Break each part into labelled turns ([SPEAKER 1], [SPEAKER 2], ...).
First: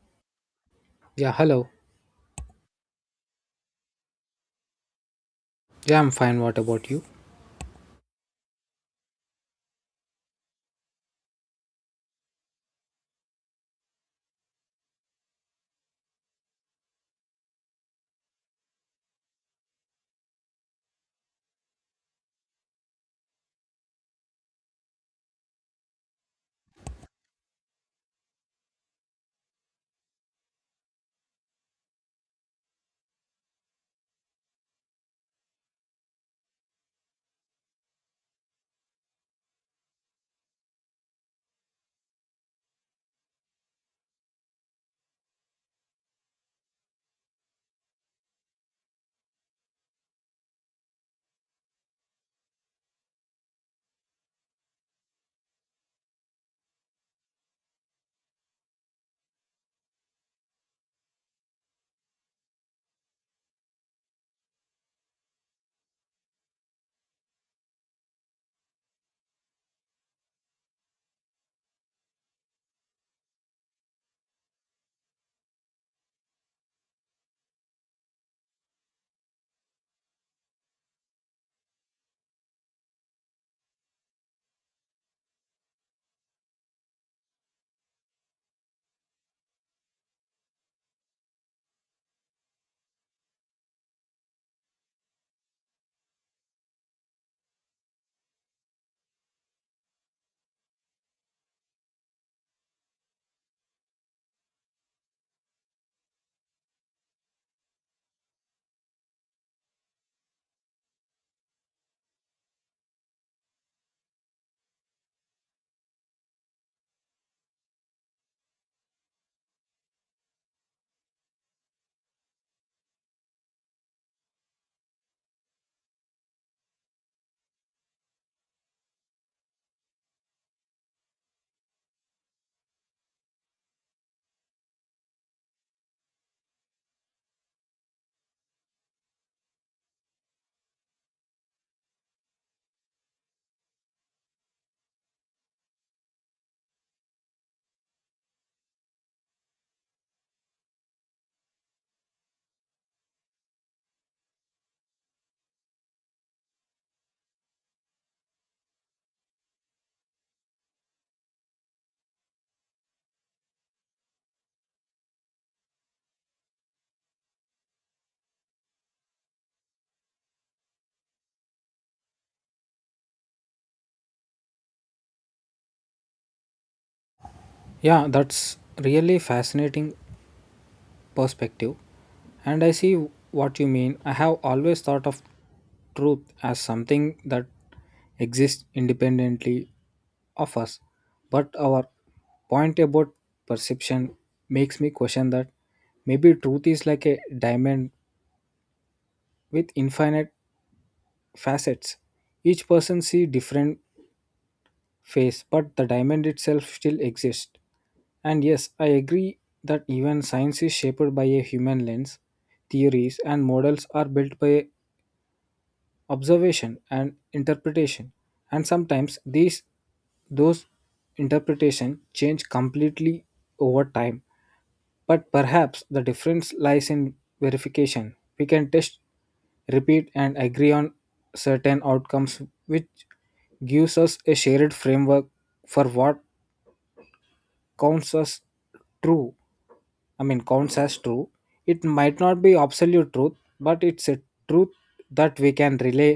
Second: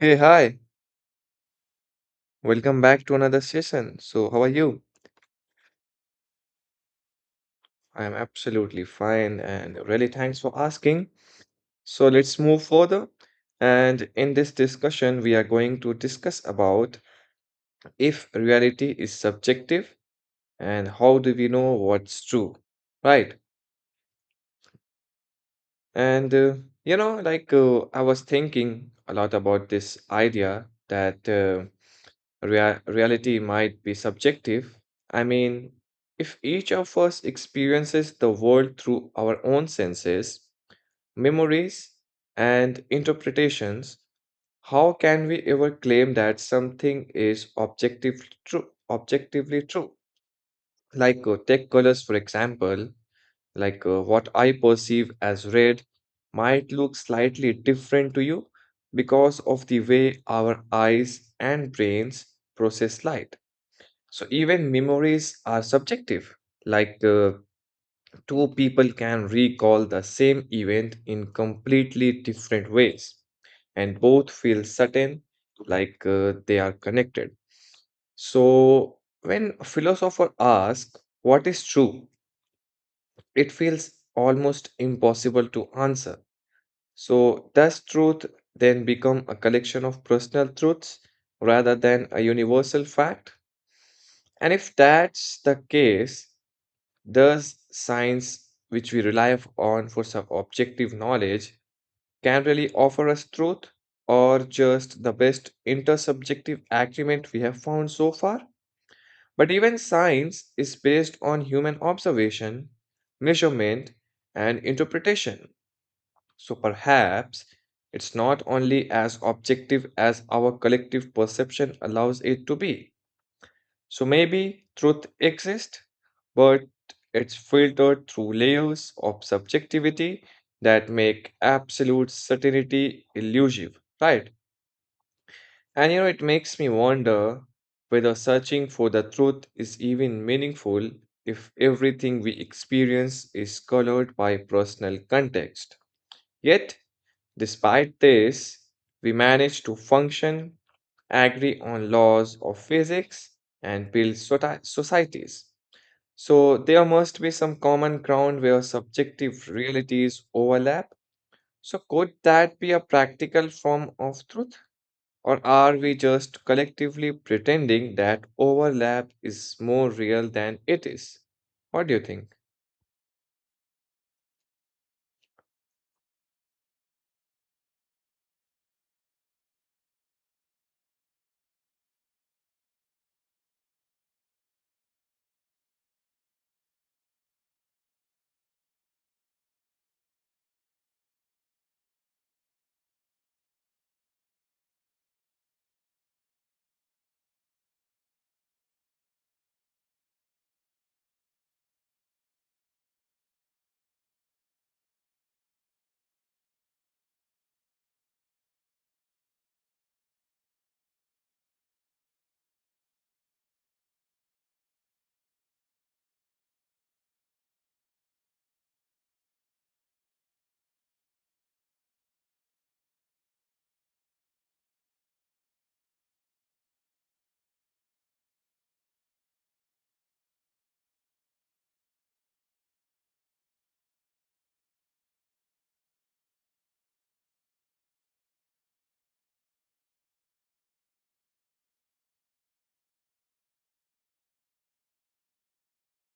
[SPEAKER 1] Hey, hi.
[SPEAKER 2] Yeah, hello.
[SPEAKER 1] Welcome back to another session. So, how are you?
[SPEAKER 2] Yeah, I'm fine. What about you?
[SPEAKER 1] I'm absolutely fine, and really thanks for asking. So, let's move further. And in this discussion, we are going to discuss about if reality is subjective and how do we know what's true, right? And like I was thinking a lot about this idea that reality might be subjective. I mean, if each of us experiences the world through our own senses, memories, and interpretations, how can we ever claim that something is objectively true? Objectively true. Like take colors, for example. Like what I perceive as red might look slightly different to you because of the way our eyes and brains process light. So even memories are subjective. Like two people can recall the same event in completely different ways, and both feel certain, like they are connected. So when a philosopher asks, "What is true?" it feels almost impossible to answer. So does truth then become a collection of personal truths rather than a universal fact? And if that's the case, thus, science, which we rely on for some objective knowledge, can really offer us truth, or just the best intersubjective agreement we have found so far? But even science is based on human observation, measurement, and interpretation. So perhaps it's not only as objective as our collective perception allows it to be. So maybe truth exists, but it's filtered through layers of subjectivity that make absolute certainty elusive, right? And it makes me wonder whether searching for the truth is even meaningful if everything we experience is colored by personal context. Yet, despite this, we manage to function, agree on laws of physics, and build societies. So there must be some common ground where subjective realities overlap. So could that be a practical form of truth? Or are we just collectively pretending that overlap is more real than it is? What do you think?
[SPEAKER 2] Yeah, that's really fascinating perspective. And I see what you mean. I have always thought of truth as something that exists independently of us. But our point about perception makes me question that maybe truth is like a diamond with infinite facets. Each person see different face, but the diamond itself still exists. And yes, I agree that even science is shaped by a human lens. Theories and models are built by observation and interpretation, and sometimes these those interpretation change completely over time, but perhaps the difference lies in verification. We can test, repeat, and agree on certain outcomes, which gives us a shared framework for what counts as true. I mean, counts as true. It might not be absolute truth, but it's a truth that we can rely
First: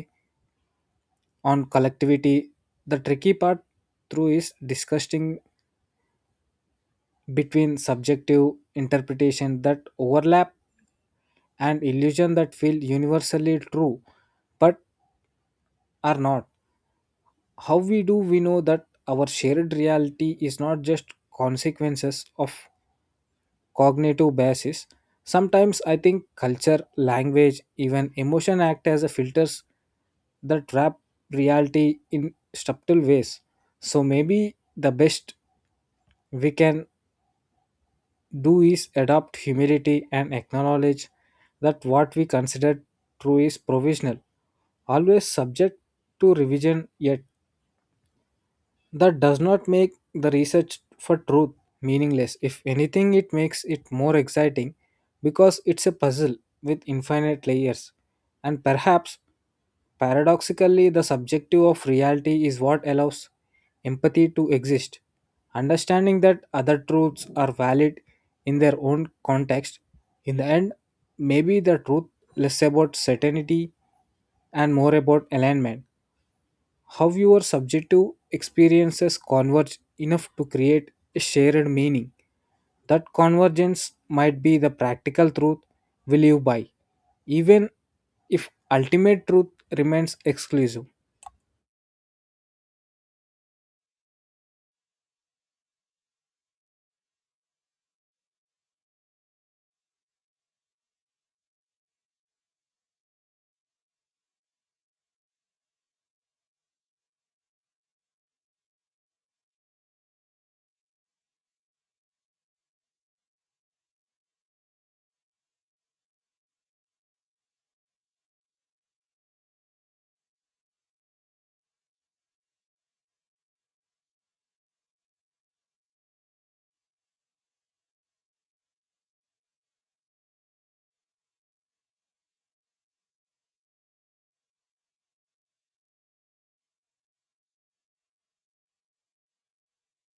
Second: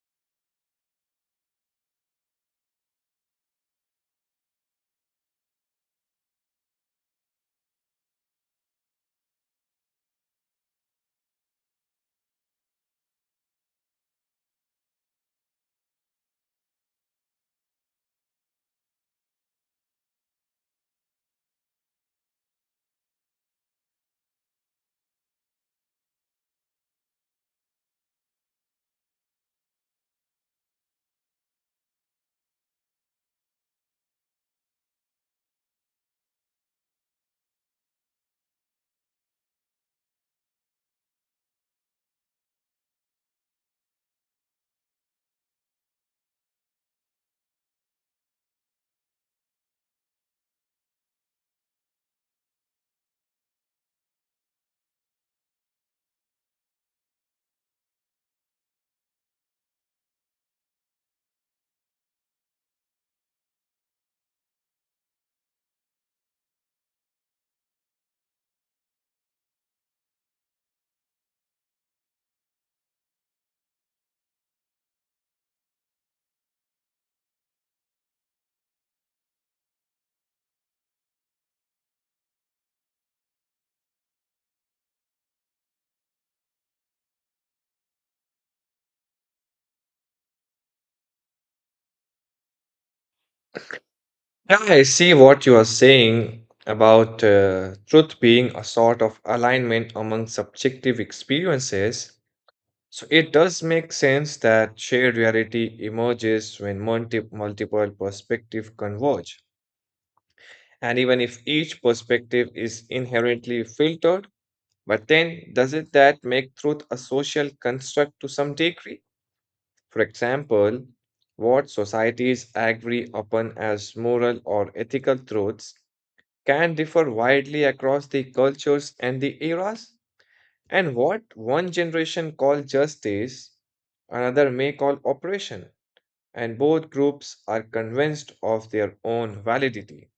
[SPEAKER 2] on collectivity. The tricky part through is discussing between subjective interpretation that overlap and illusion that feel universally true but are not. How we do we know that our shared reality is not just consequences of cognitive biases? Sometimes I think culture, language, even emotion act as a filters that wrap reality in subtle ways. So maybe the best we can do is adopt humility and acknowledge that what we consider true is provisional, always subject to revision, yet that does not make the research for truth meaningless. If anything, it makes it more exciting because it's a puzzle with infinite layers. And perhaps, paradoxically, the subjective of reality is what allows empathy to exist. Understanding that other truths are valid in their own context, in the end, maybe the truth less about certainty and more about alignment, how your subjective experiences converge enough to create a shared meaning. That convergence might be the practical truth we live by, even if ultimate truth remains exclusive.
[SPEAKER 1] Yeah, I see what you are saying about truth being a sort of alignment among subjective experiences. So it does make sense that shared reality emerges when multiple perspectives converge. And even if each perspective is inherently filtered, but then doesn't that make truth a social construct to some degree? For example, what societies agree upon as moral or ethical truths can differ widely across the cultures and the eras. And what one generation call justice, another may call operation, and both groups are convinced of their own validity.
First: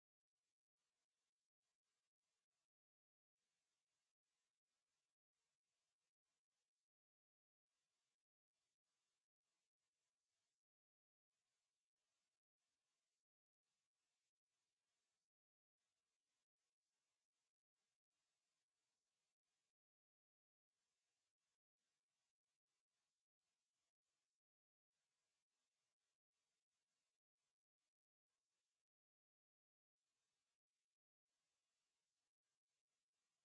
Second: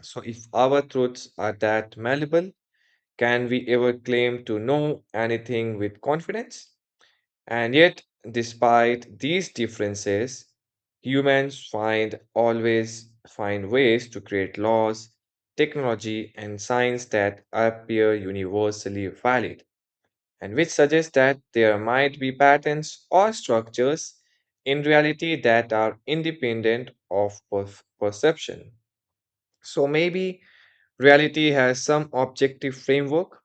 [SPEAKER 1] So, if our truths are that malleable, can we ever claim to know anything with confidence? And yet, despite these differences, humans find always find ways to create laws, technology, and science that appear universally valid, and which suggests that there might be patterns or structures in reality that are independent of perception. So maybe reality has some objective framework,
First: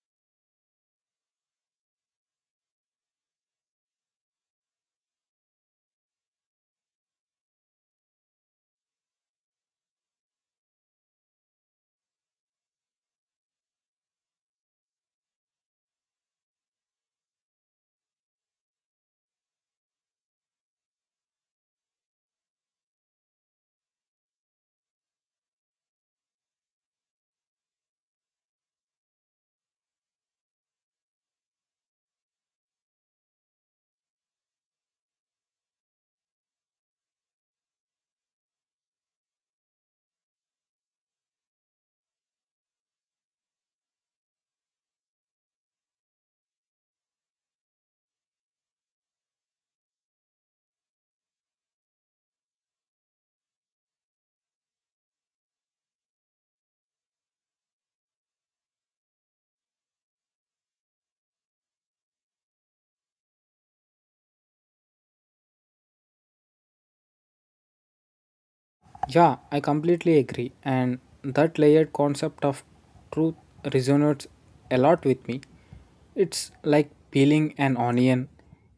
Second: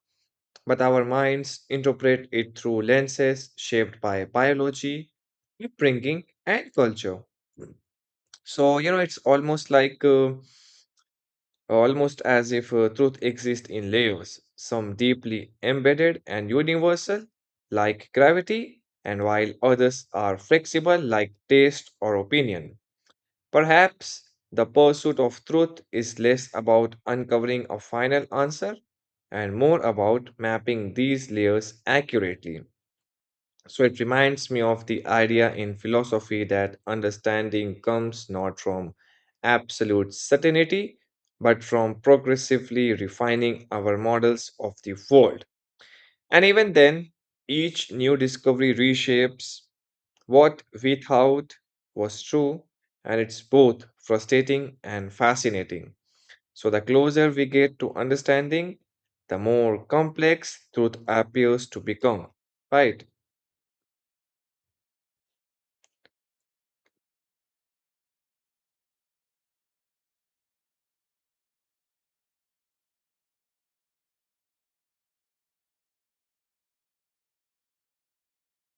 [SPEAKER 1] but our minds interpret it through lenses shaped by biology, upbringing, and culture. So, you know, it's almost as if truth exists in layers, some deeply embedded and universal, like gravity, and while others are flexible, like taste or opinion. Perhaps the pursuit of truth is less about uncovering a final answer and more about mapping these layers accurately. So it reminds me of the idea in philosophy that understanding comes not from absolute certainty, but from progressively refining our models of the world. And even then, each new discovery reshapes what we thought was true, and it's both frustrating and fascinating. So, the closer we get to understanding, the more complex truth appears to become, right?
[SPEAKER 2] Yeah, I completely agree. And that layered concept of truth resonates a lot with me. It's like peeling an onion.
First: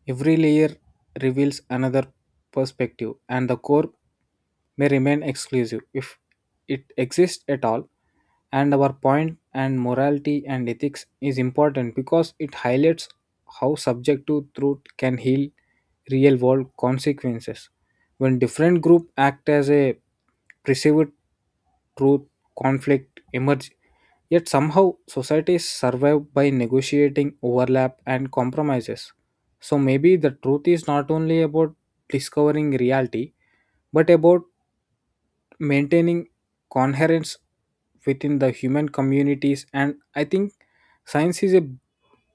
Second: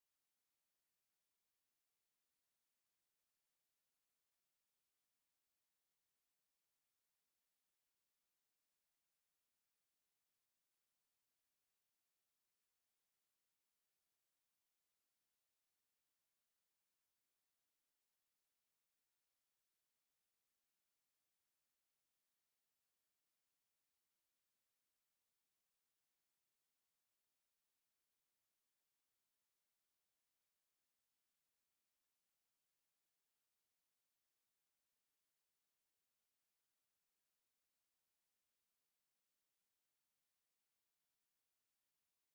[SPEAKER 2] Every layer reveals another perspective, and the core may remain exclusive if it exists at all. And our point and morality and ethics is important because it highlights how subjective truth can heal real world consequences. When different group act as a perceived truth, conflict emerge. Yet somehow societies survive by negotiating overlap and compromises. So maybe the truth is not only about discovering reality, but about maintaining coherence within the human communities. And I think science is a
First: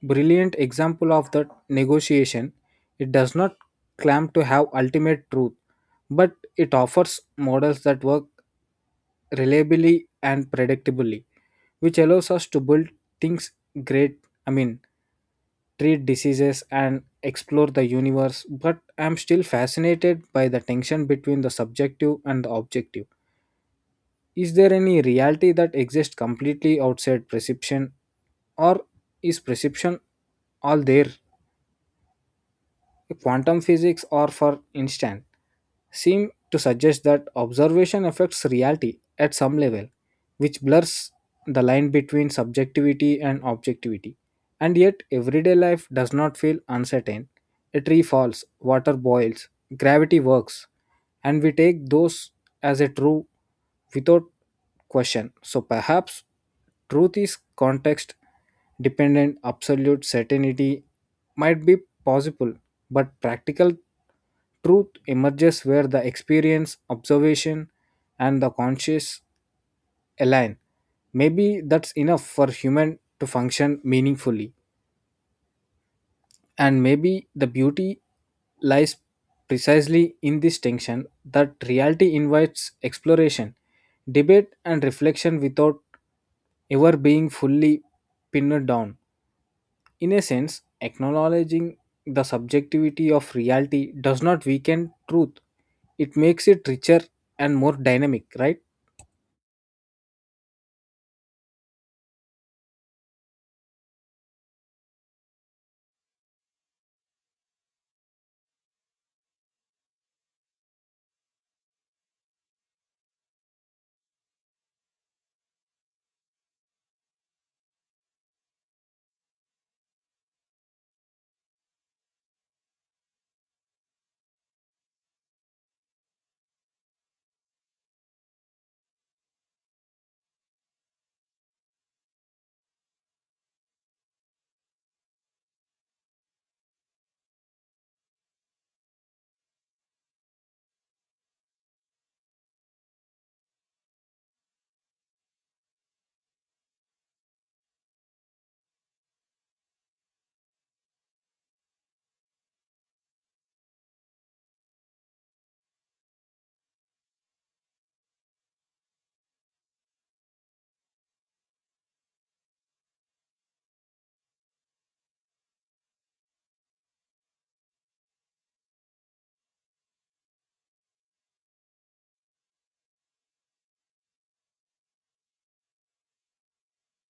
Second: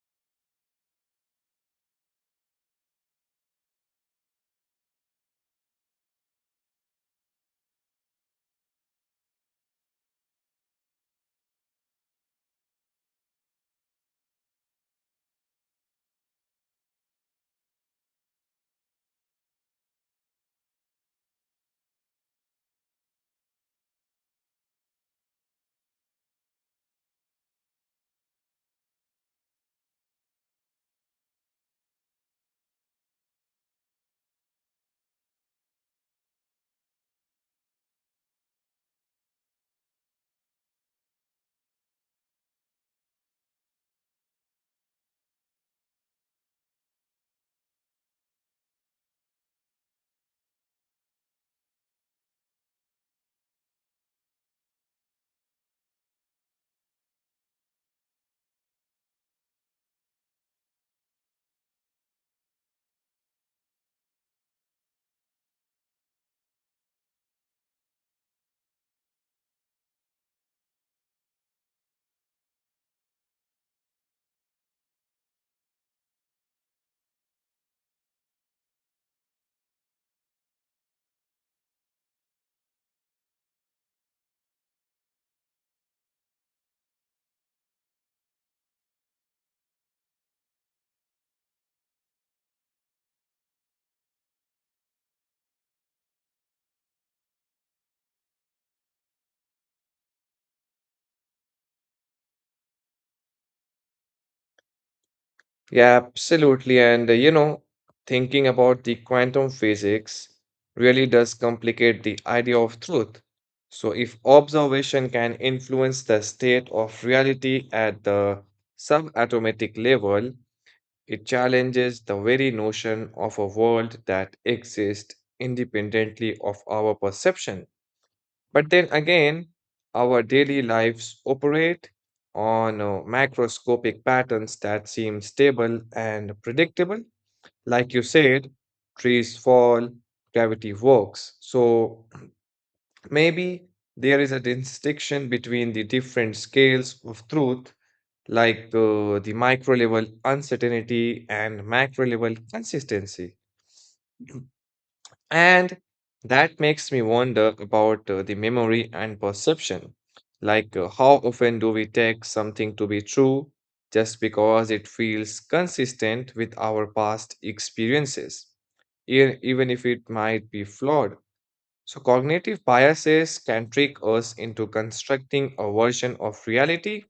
[SPEAKER 2] brilliant example of that negotiation. It does not claim to have ultimate truth, but it offers models that work reliably and predictably, which allows us to build things great I mean treat diseases and explore the universe. But I'm still fascinated by the tension between the subjective and the objective. Is there any reality that exists completely outside perception, or is perception all there? Quantum physics, or for instance, seem to suggest that observation affects reality at some level, which blurs the line between subjectivity and objectivity. And yet, everyday life does not feel uncertain. A tree falls, water boils, gravity works, and we take those as a true without question. So perhaps truth is context dependent, absolute certainty might be possible, but practical truth emerges where the experience, observation, and the conscious align. Maybe that's enough for human to function meaningfully. And maybe the beauty lies precisely in this tension, that reality invites exploration, debate, and reflection without ever being fully pinned down. In a sense, acknowledging the subjectivity of reality does not weaken truth, it makes it richer and more dynamic, right?
[SPEAKER 1] Yeah, absolutely. And thinking about the quantum physics really does complicate the idea of truth. So, if observation can influence the state of reality at the subatomic level, it challenges the very notion of a world that exists independently of our perception. But then again, our daily lives operate on macroscopic patterns that seem stable and predictable. Like you said, trees fall, gravity works. So maybe there is a distinction between the different scales of truth, like the micro level uncertainty and macro level consistency. And that makes me wonder about the memory and perception. Like, how often do we take something to be true just because it feels consistent with our past experiences, even if it might be flawed? So, cognitive biases can trick us into constructing a version of reality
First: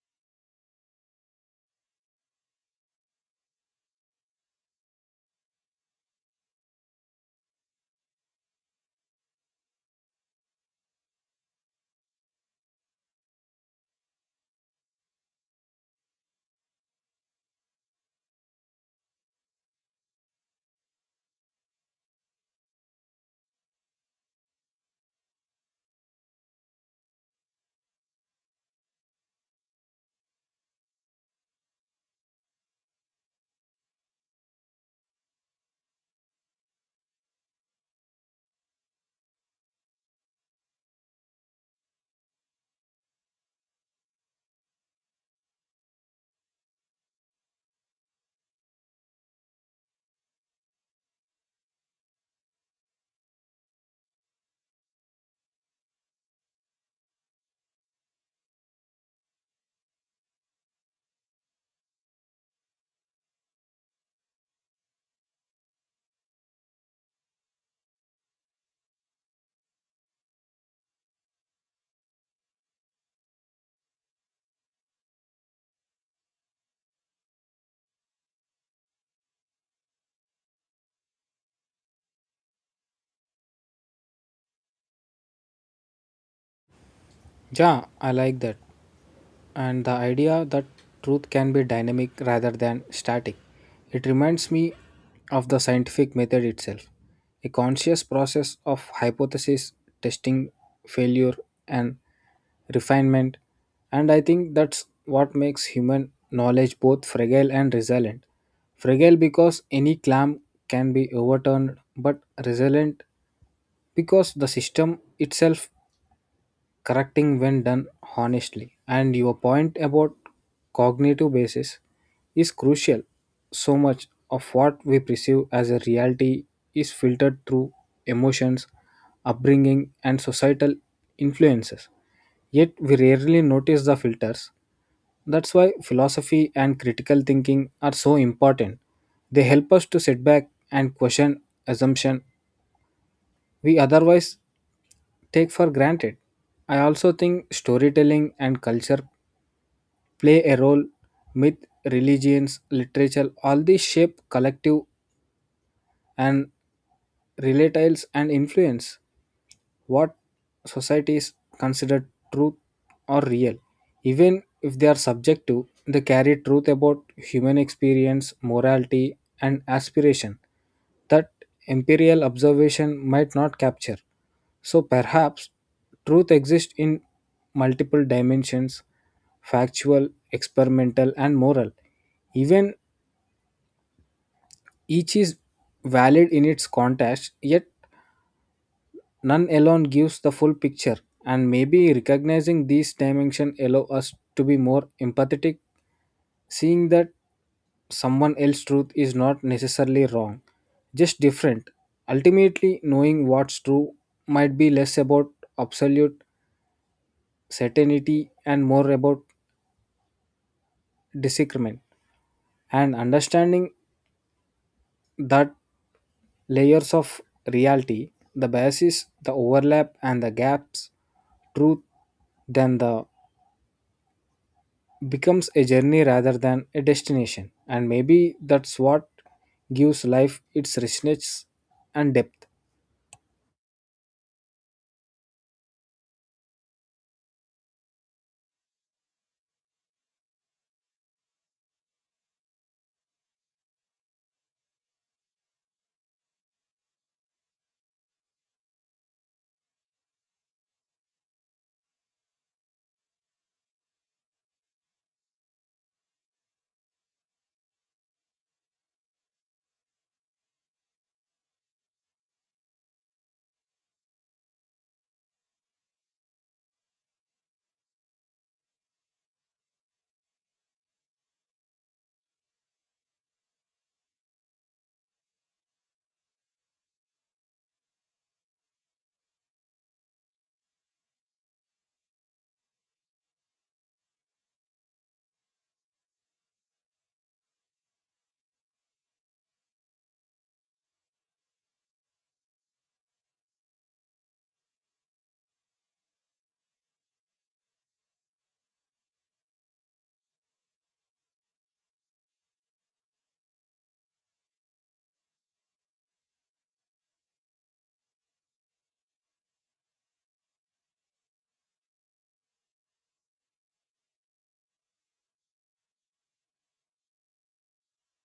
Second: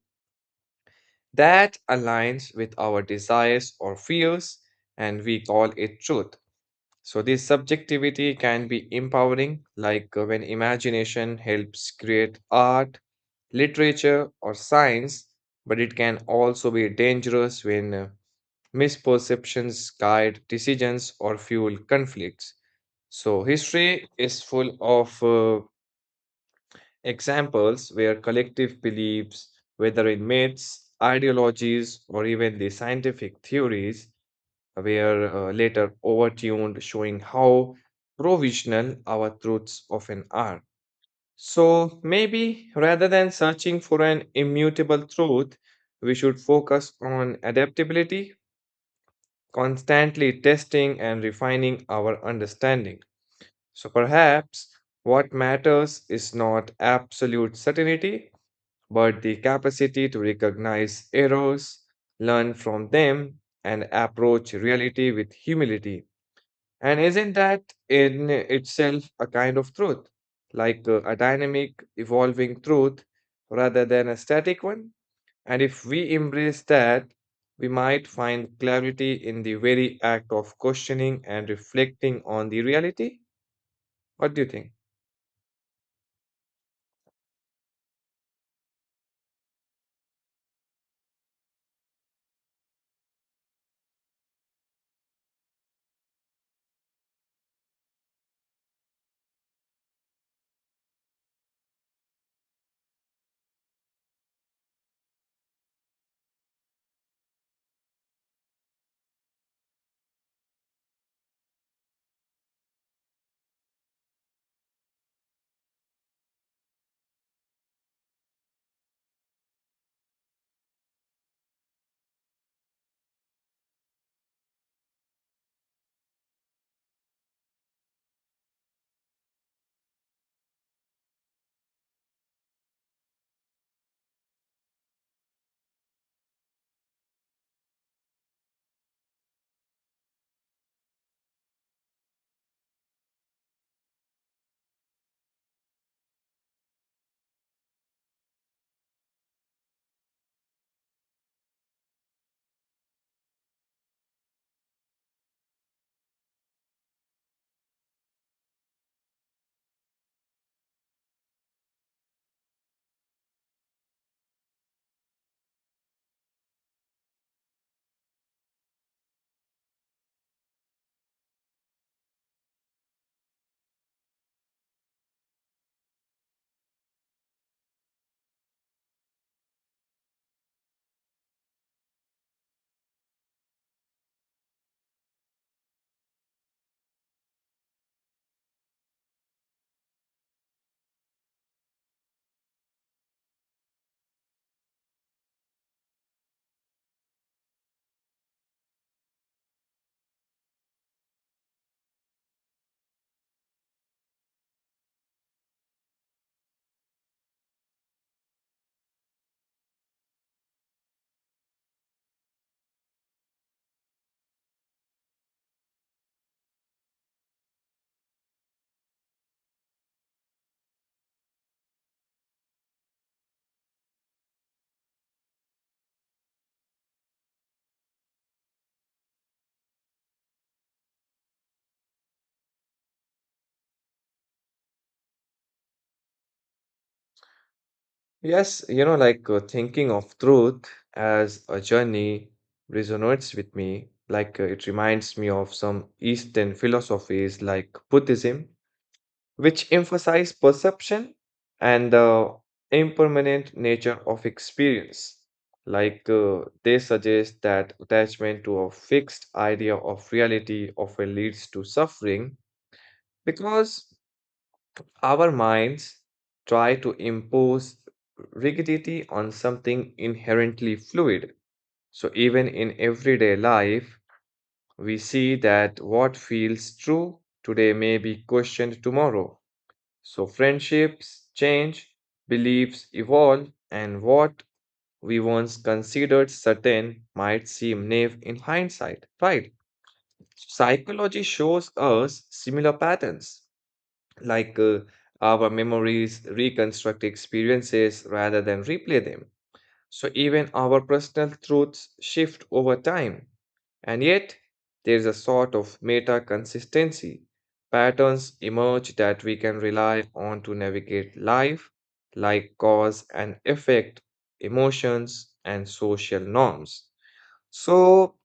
[SPEAKER 1] that aligns with our desires or fears, and we call it truth. So, this subjectivity can be empowering, like when imagination helps create art, literature, or science, but it can also be dangerous when misperceptions guide decisions or fuel conflicts. So, history is full of examples where collective beliefs, whether in myths, ideologies, or even the scientific theories, were later overtuned, showing how provisional our truths often are. So maybe rather than searching for an immutable truth, we should focus on adaptability, constantly testing and refining our understanding. So perhaps what matters is not absolute certainty, but the capacity to recognize errors, learn from them, and approach reality with humility. And isn't that in itself a kind of truth, like a dynamic, evolving truth rather than a static one? And if we embrace that, we might find clarity in the very act of questioning and reflecting on the reality. What do you think?
[SPEAKER 2] Yeah, I like that. And the idea that truth can be dynamic rather than static. It reminds me of the scientific method itself, a conscious process of hypothesis, testing, failure, and refinement. And I think that's what makes human knowledge both fragile and resilient. Fragile because any claim can be overturned, but resilient because the system itself correcting when done honestly. And your point about cognitive basis is crucial. So much of what we perceive as a reality is filtered through emotions, upbringing, and societal influences. Yet we rarely notice the filters. That's why philosophy and critical thinking are so important. They help us to sit back and question assumption we otherwise take for granted. I also think storytelling and culture play a role. Myth, religions, literature, all these shape collective and relatives and influence what societies consider truth or real. Even if they are subjective, they carry truth about human experience, morality, and aspiration that imperial observation might not capture. So perhaps truth exists in multiple dimensions factual, experimental, and moral. Even each is valid in its context, yet none alone gives the full picture, and maybe recognizing these dimensions allow us to be more empathetic, seeing that someone else's truth is not necessarily wrong, just different. Ultimately, knowing what's true might be less about absolute certainty and more about disagreement and understanding that layers of reality, the biases, the overlap, and the gaps, truth than the becomes a journey rather than a destination. And maybe that's what gives life its richness and depth.
[SPEAKER 1] Yes, like thinking of truth as a journey resonates with me. Like it reminds me of some Eastern philosophies like Buddhism, which emphasize perception and the impermanent nature of experience. Like they suggest that attachment to a fixed idea of reality often leads to suffering because our minds try to impose rigidity on something inherently fluid. So, even in everyday life, we see that what feels true today may be questioned tomorrow. So friendships change, beliefs evolve, and what we once considered certain might seem naive in hindsight, right? Psychology shows us similar patterns, like our memories reconstruct experiences rather than replay them. So even our personal truths shift over time. And yet, there is a sort of meta consistency. Patterns emerge that we can rely on to navigate life, like cause and effect, emotions, and social norms. So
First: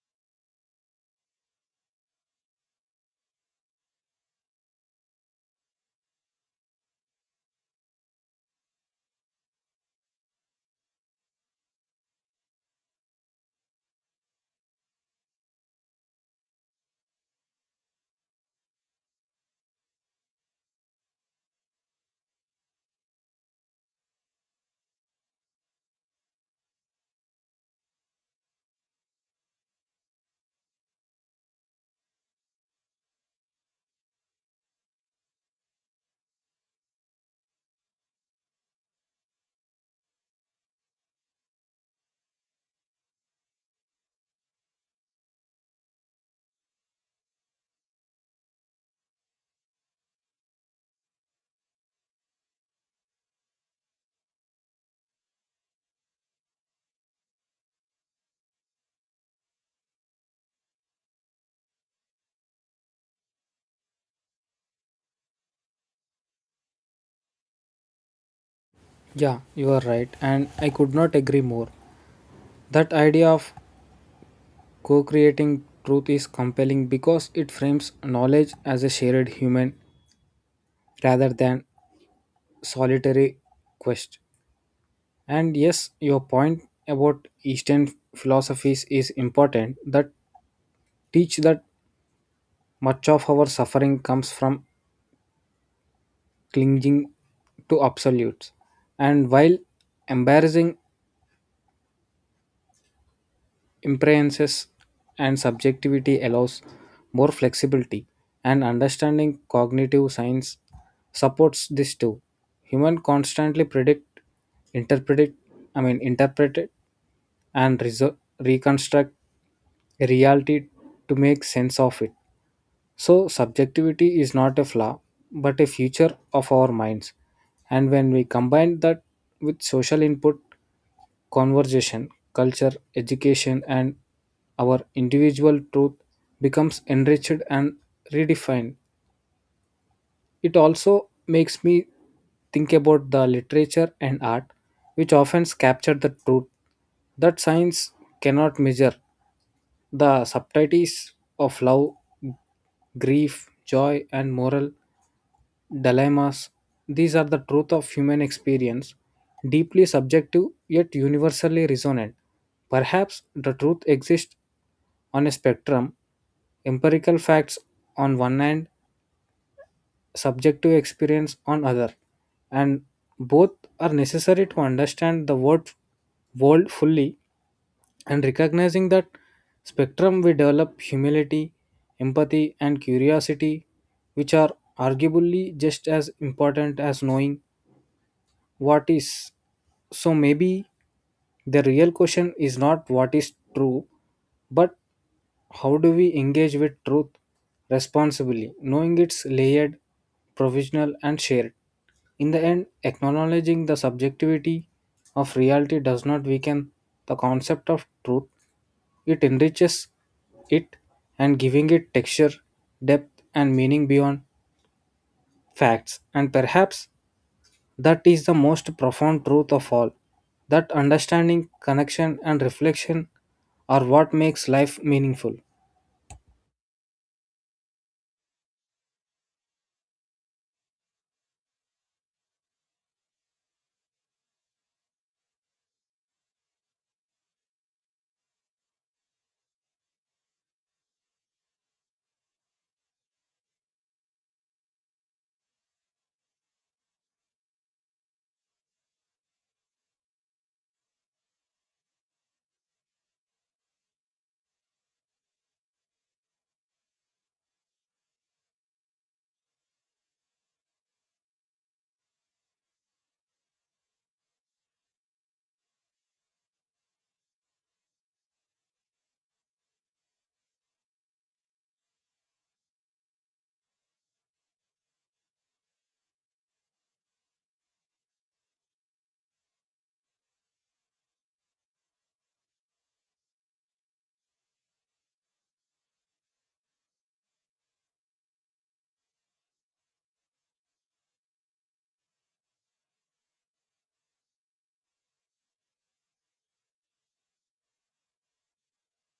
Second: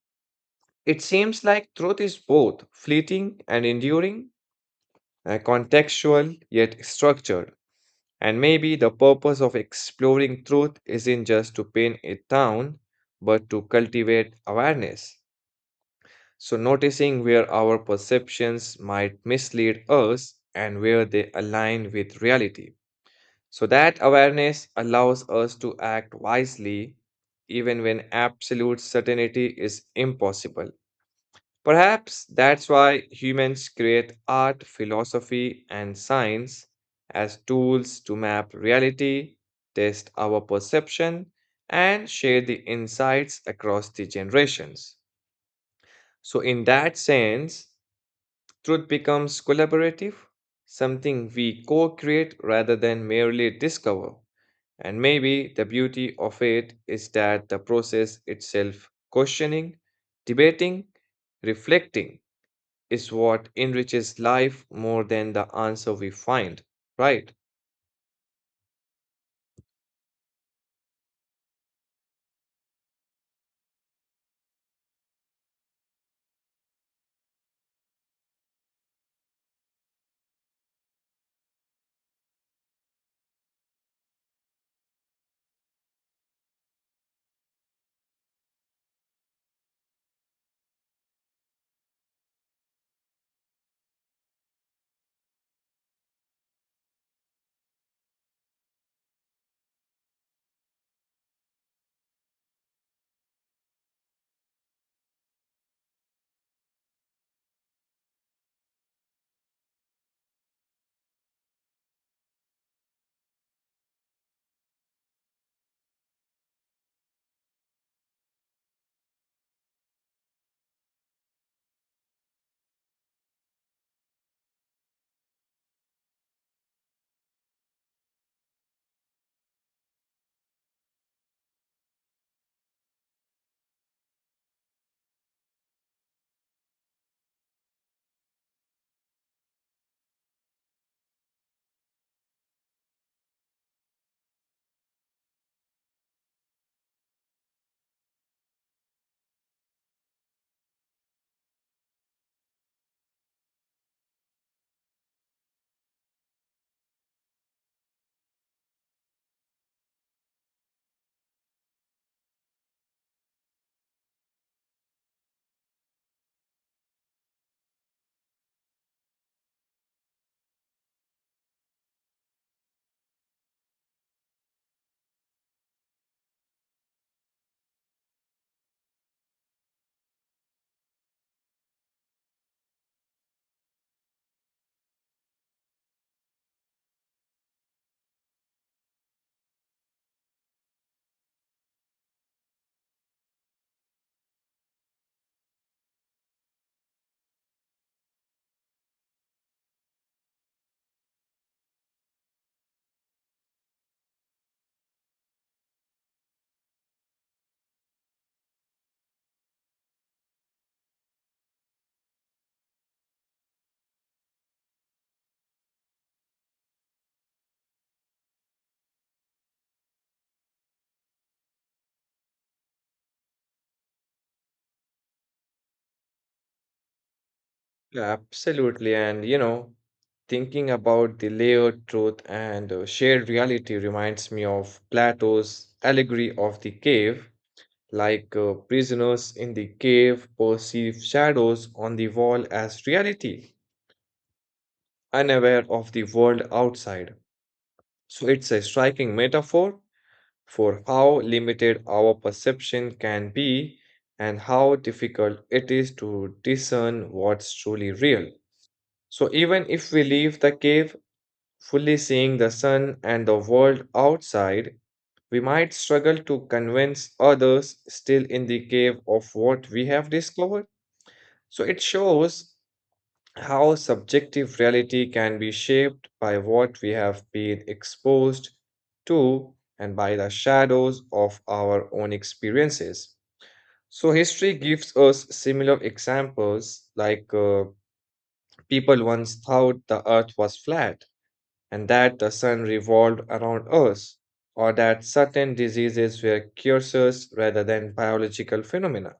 [SPEAKER 1] it seems like truth is both fleeting and enduring, contextual yet structured. And maybe the purpose of exploring truth isn't just to pin it down, but to cultivate awareness. So, noticing where our perceptions might mislead us and where they align with reality. So, that awareness allows us to act wisely even when absolute certainty is impossible. Perhaps that's why humans create art, philosophy, and science as tools to map reality, test our perception, and share the insights across the generations. So, in that sense, truth becomes collaborative, something we co create rather than merely discover. And maybe the beauty of it is that the process itself, questioning, debating, reflecting, is what enriches life more than the answer we find, right?
[SPEAKER 2] Yeah, you are right, and I could not agree more. That idea of co creating truth is compelling because it frames knowledge as a shared human rather than solitary quest. And yes, your point about Eastern philosophies is important, that teach that much of our suffering comes from clinging to absolutes. And while embarrassing imprehenses and subjectivity allows more flexibility and understanding, cognitive science supports this too. Human constantly predict, interpret, I mean interpret it and reconstruct reality to make sense of it. So, subjectivity is not a flaw, but a feature of our minds. And when we combine that with social input, conversation, culture, education, and our individual truth becomes enriched and redefined. It also makes me think about the literature and art, which often capture the truth that science cannot measure, the subtleties of love, grief, joy, and moral dilemmas. These are the truth of human experience, deeply subjective yet universally resonant. Perhaps the truth exists on a spectrum, empirical facts on one hand, subjective experience on other, and both are necessary to understand the world fully. And recognizing that spectrum, we develop humility, empathy, and curiosity, which are arguably just as important as knowing what is. So maybe the real question is not what is true, but how do we engage with truth responsibly, knowing it's layered, provisional, and shared? In the end, acknowledging the subjectivity of reality does not weaken the concept of truth, it enriches it and giving it texture, depth, and meaning beyond facts. And perhaps that is the most profound truth of all, that understanding, connection, and reflection are what makes life meaningful.
[SPEAKER 1] Yeah, absolutely. And thinking about the layered truth and shared reality reminds me of Plato's allegory of the cave. Like prisoners in the cave perceive shadows on the wall as reality, unaware of the world outside. So it's a striking metaphor for how limited our perception can be and how difficult it is to discern what's truly real. So, even if we leave the cave, fully seeing the sun and the world outside, we might struggle to convince others still in the cave of what we have discovered. So, it shows how subjective reality can be shaped by what we have been exposed to and by the shadows of our own experiences. So, history gives us similar examples, like people once thought the earth was flat and that the sun revolved around us, or that certain diseases were cures rather than biological phenomena.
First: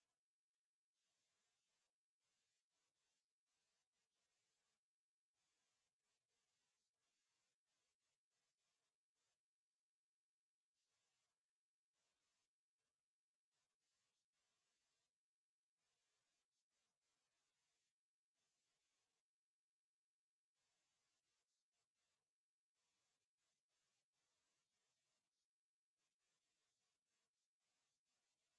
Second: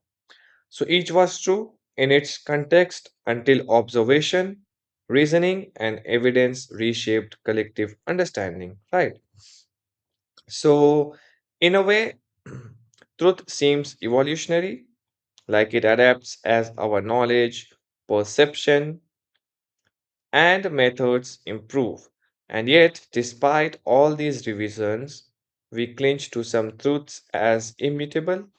[SPEAKER 1] So each was true in its context until observation, reasoning, and evidence reshaped collective understanding, right? So, in a way, truth seems evolutionary, like it adapts as our knowledge, perception, and methods improve. And yet, despite all these revisions, we cling to some truths as immutable,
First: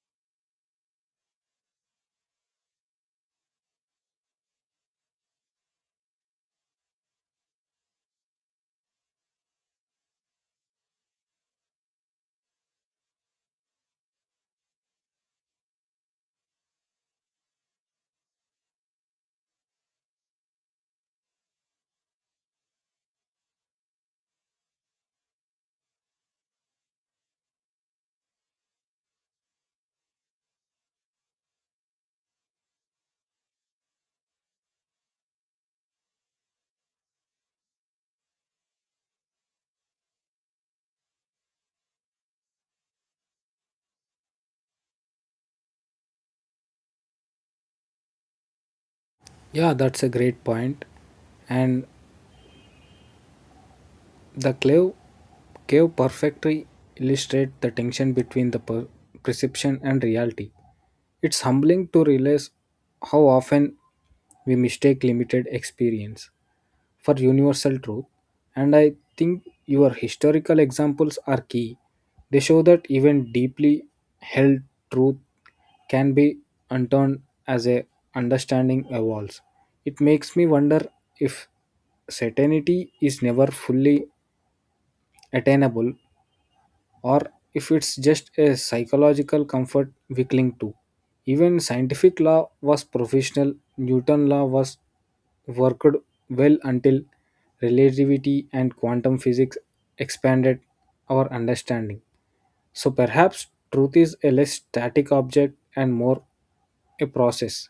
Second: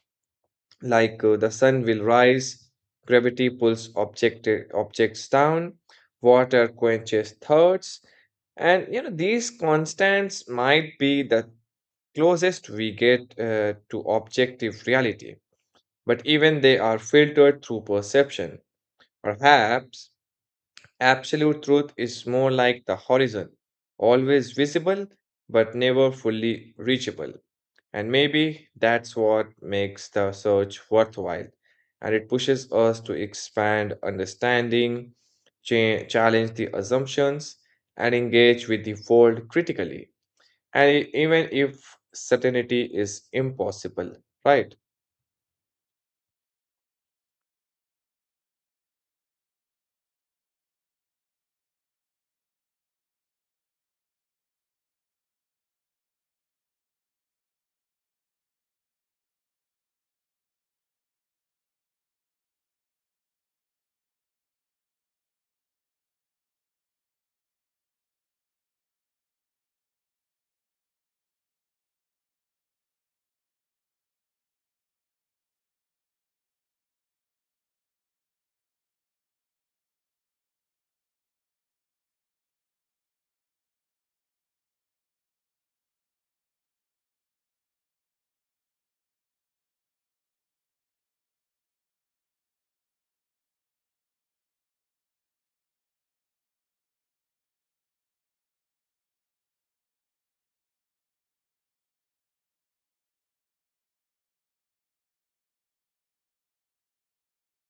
[SPEAKER 1] like the sun will rise, gravity pulls objects down, water quenches thirsts, and these constants might be the closest we get to objective reality, but even they are filtered through perception. Perhaps absolute truth is more like the horizon, always visible but never fully reachable. And maybe that's what makes the search worthwhile. And it pushes us to expand understanding, challenge the assumptions, and engage with the world critically. And even if certainty is impossible, right?
[SPEAKER 2] Yeah, that's a great point. And the cave perfectly illustrates the tension between the perception and reality. It's humbling to realize how often we mistake limited experience for universal truth, and I think your historical examples are key. They show that even deeply held truth can be unturned as a understanding evolves. It makes me wonder if certainty is never fully attainable or if it's just a psychological comfort we cling to. Even scientific law was professional, Newton law was worked well until relativity and quantum physics expanded our understanding. So perhaps truth is a less static object and more a process,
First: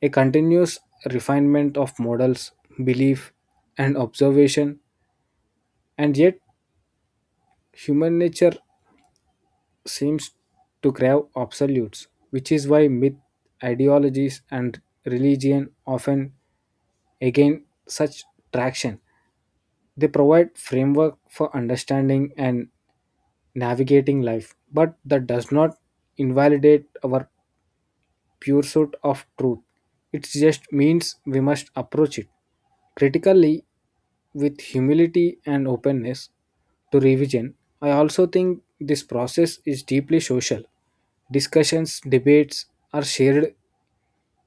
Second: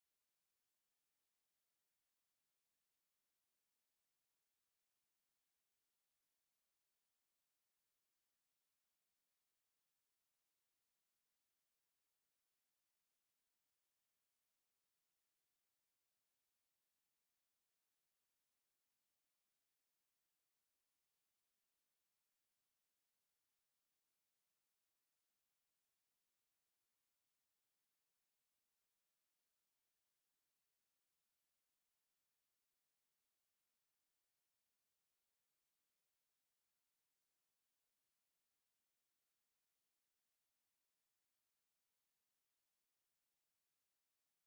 [SPEAKER 2] a continuous refinement of models, belief, and observation, and yet human nature seems to crave absolutes, which is why myth, ideologies, and religion often gain such traction. They provide framework for understanding and navigating life, but that does not invalidate our pursuit of truth. It just means we must approach it critically, with humility and openness to revision. I also think this process is deeply social. Discussions, debates, or shared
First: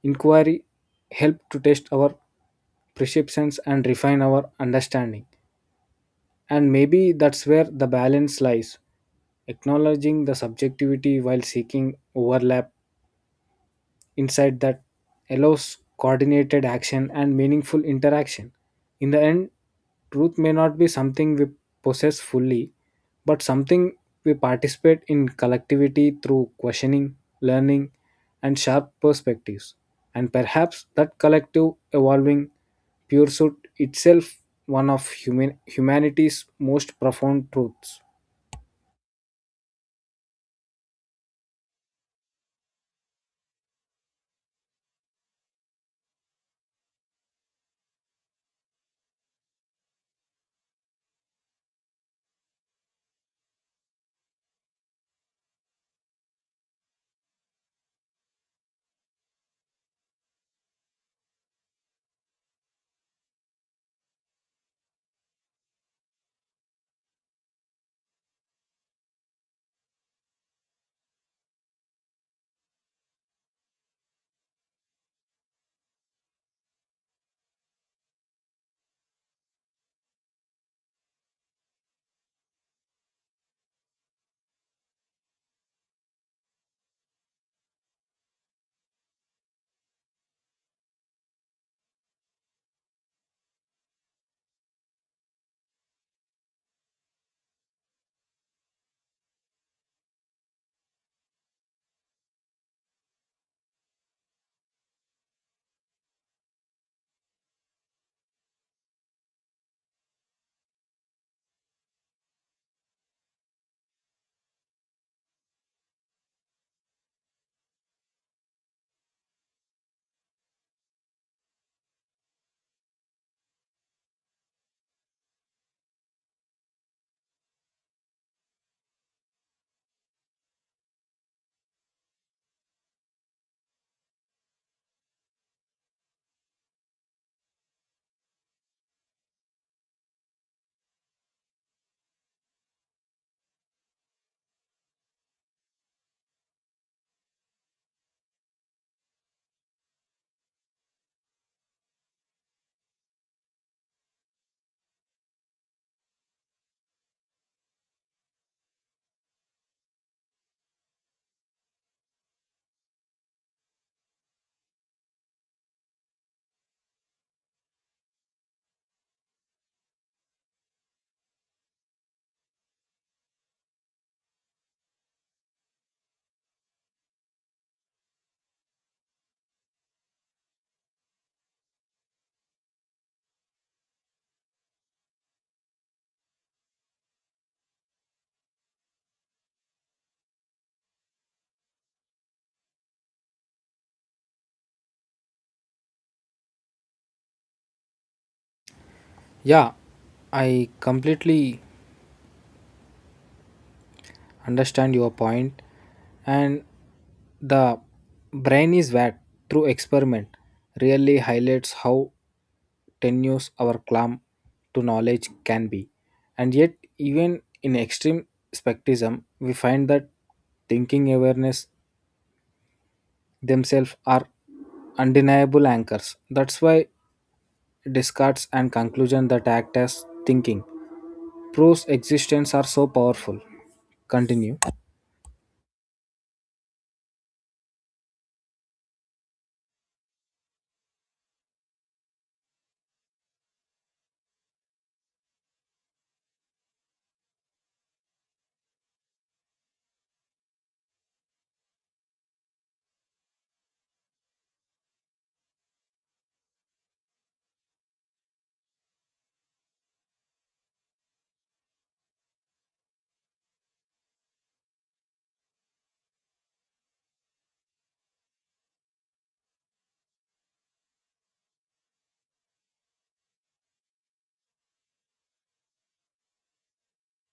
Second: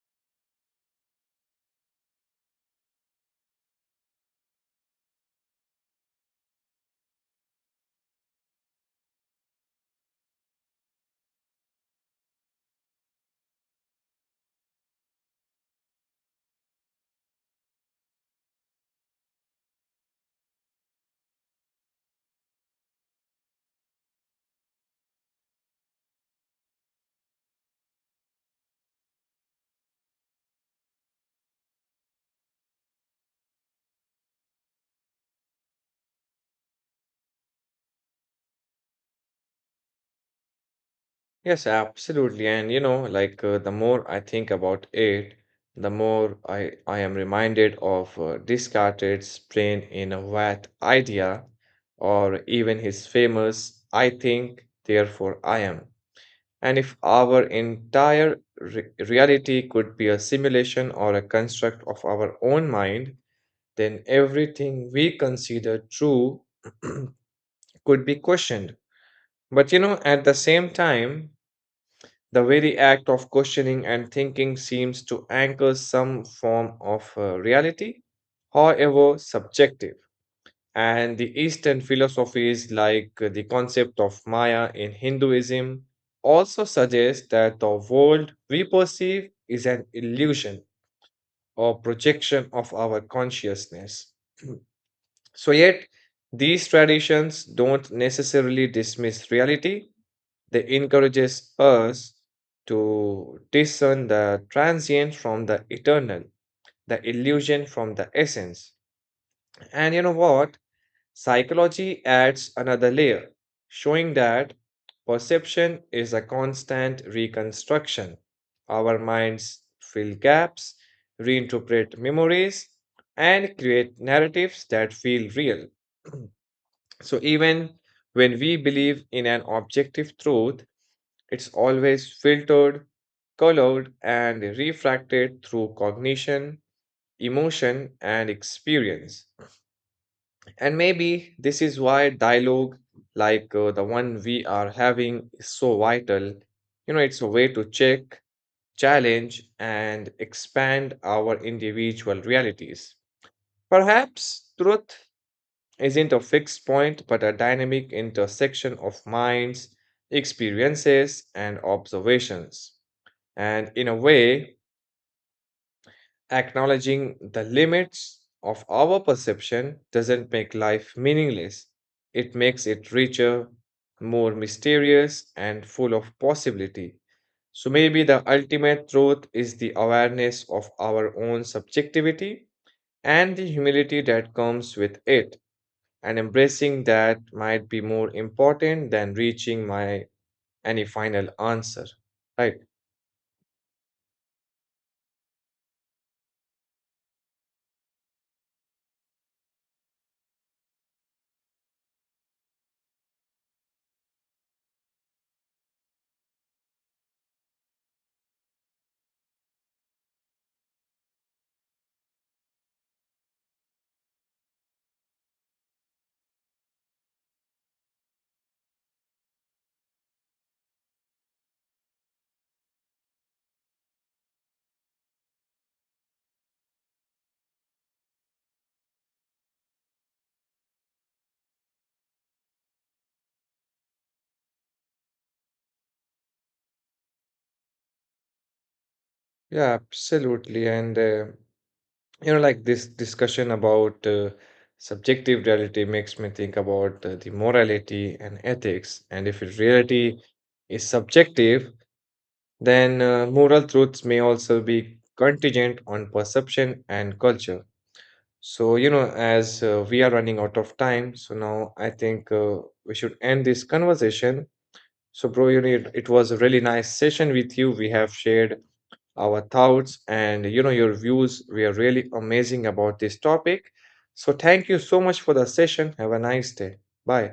[SPEAKER 2] inquiry help to test our perceptions and refine our understanding. And maybe that's where the balance lies, acknowledging the subjectivity while seeking overlap insight that allows coordinated action and meaningful interaction. In the end, truth may not be something we possess fully, but something we participate in collectivity through questioning, learning, and sharp perspectives. And perhaps that collective evolving pursuit itself one of human humanity's most profound truths.
[SPEAKER 1] Yes, absolutely. And like the more I think about it, the more I am reminded of Descartes' brain in a vat idea, or even his famous I think, therefore I am. And if our entire reality could be a simulation or a construct of our own mind, then everything we consider true could be questioned. But at the same time, the very act of questioning and thinking seems to anchor some form of reality, however subjective. And the Eastern philosophies, like the concept of Maya in Hinduism, also suggest that the world we perceive is an illusion or projection of our consciousness. So, yet, these traditions don't necessarily dismiss reality; they encourages us to discern the transient from the eternal, the illusion from the essence. And you know what? Psychology adds another layer, showing that perception is a constant reconstruction. Our minds fill gaps, reinterpret memories, and create narratives that feel real. So, even when we believe in an objective truth, it's always filtered, colored, and refracted through cognition, emotion, and experience. And maybe this is why dialogue, like the one we are having, is so vital. It's a way to check, challenge, and expand our individual realities. Perhaps truth isn't a fixed point, but a dynamic intersection of minds, experiences, and observations. And in a way, acknowledging the limits of our perception doesn't make life meaningless. It makes it richer, more mysterious, and full of possibility. So maybe the ultimate truth is the awareness of our own subjectivity and the humility that comes with it. And embracing that might be more important than reaching my any final answer. Right.
[SPEAKER 2] Yeah, I completely understand your point. And the brain is wet through experiment really highlights how tenuous our climb to knowledge can be. And yet, even in extreme spectrism, we find that thinking awareness themselves are undeniable anchors. That's why Descartes and conclusion that act as thinking proves existence are so powerful. Continue.
[SPEAKER 1] Yeah, absolutely. And like this discussion about subjective reality makes me think about the morality and ethics. And if reality is subjective, then moral truths may also be contingent on perception and culture. So, as we are running out of time, so now I think we should end this conversation. So, bro, it was a really nice session with you. We have shared our thoughts, and your views were really amazing about this topic. So thank you so much for the session. Have a nice day. Bye.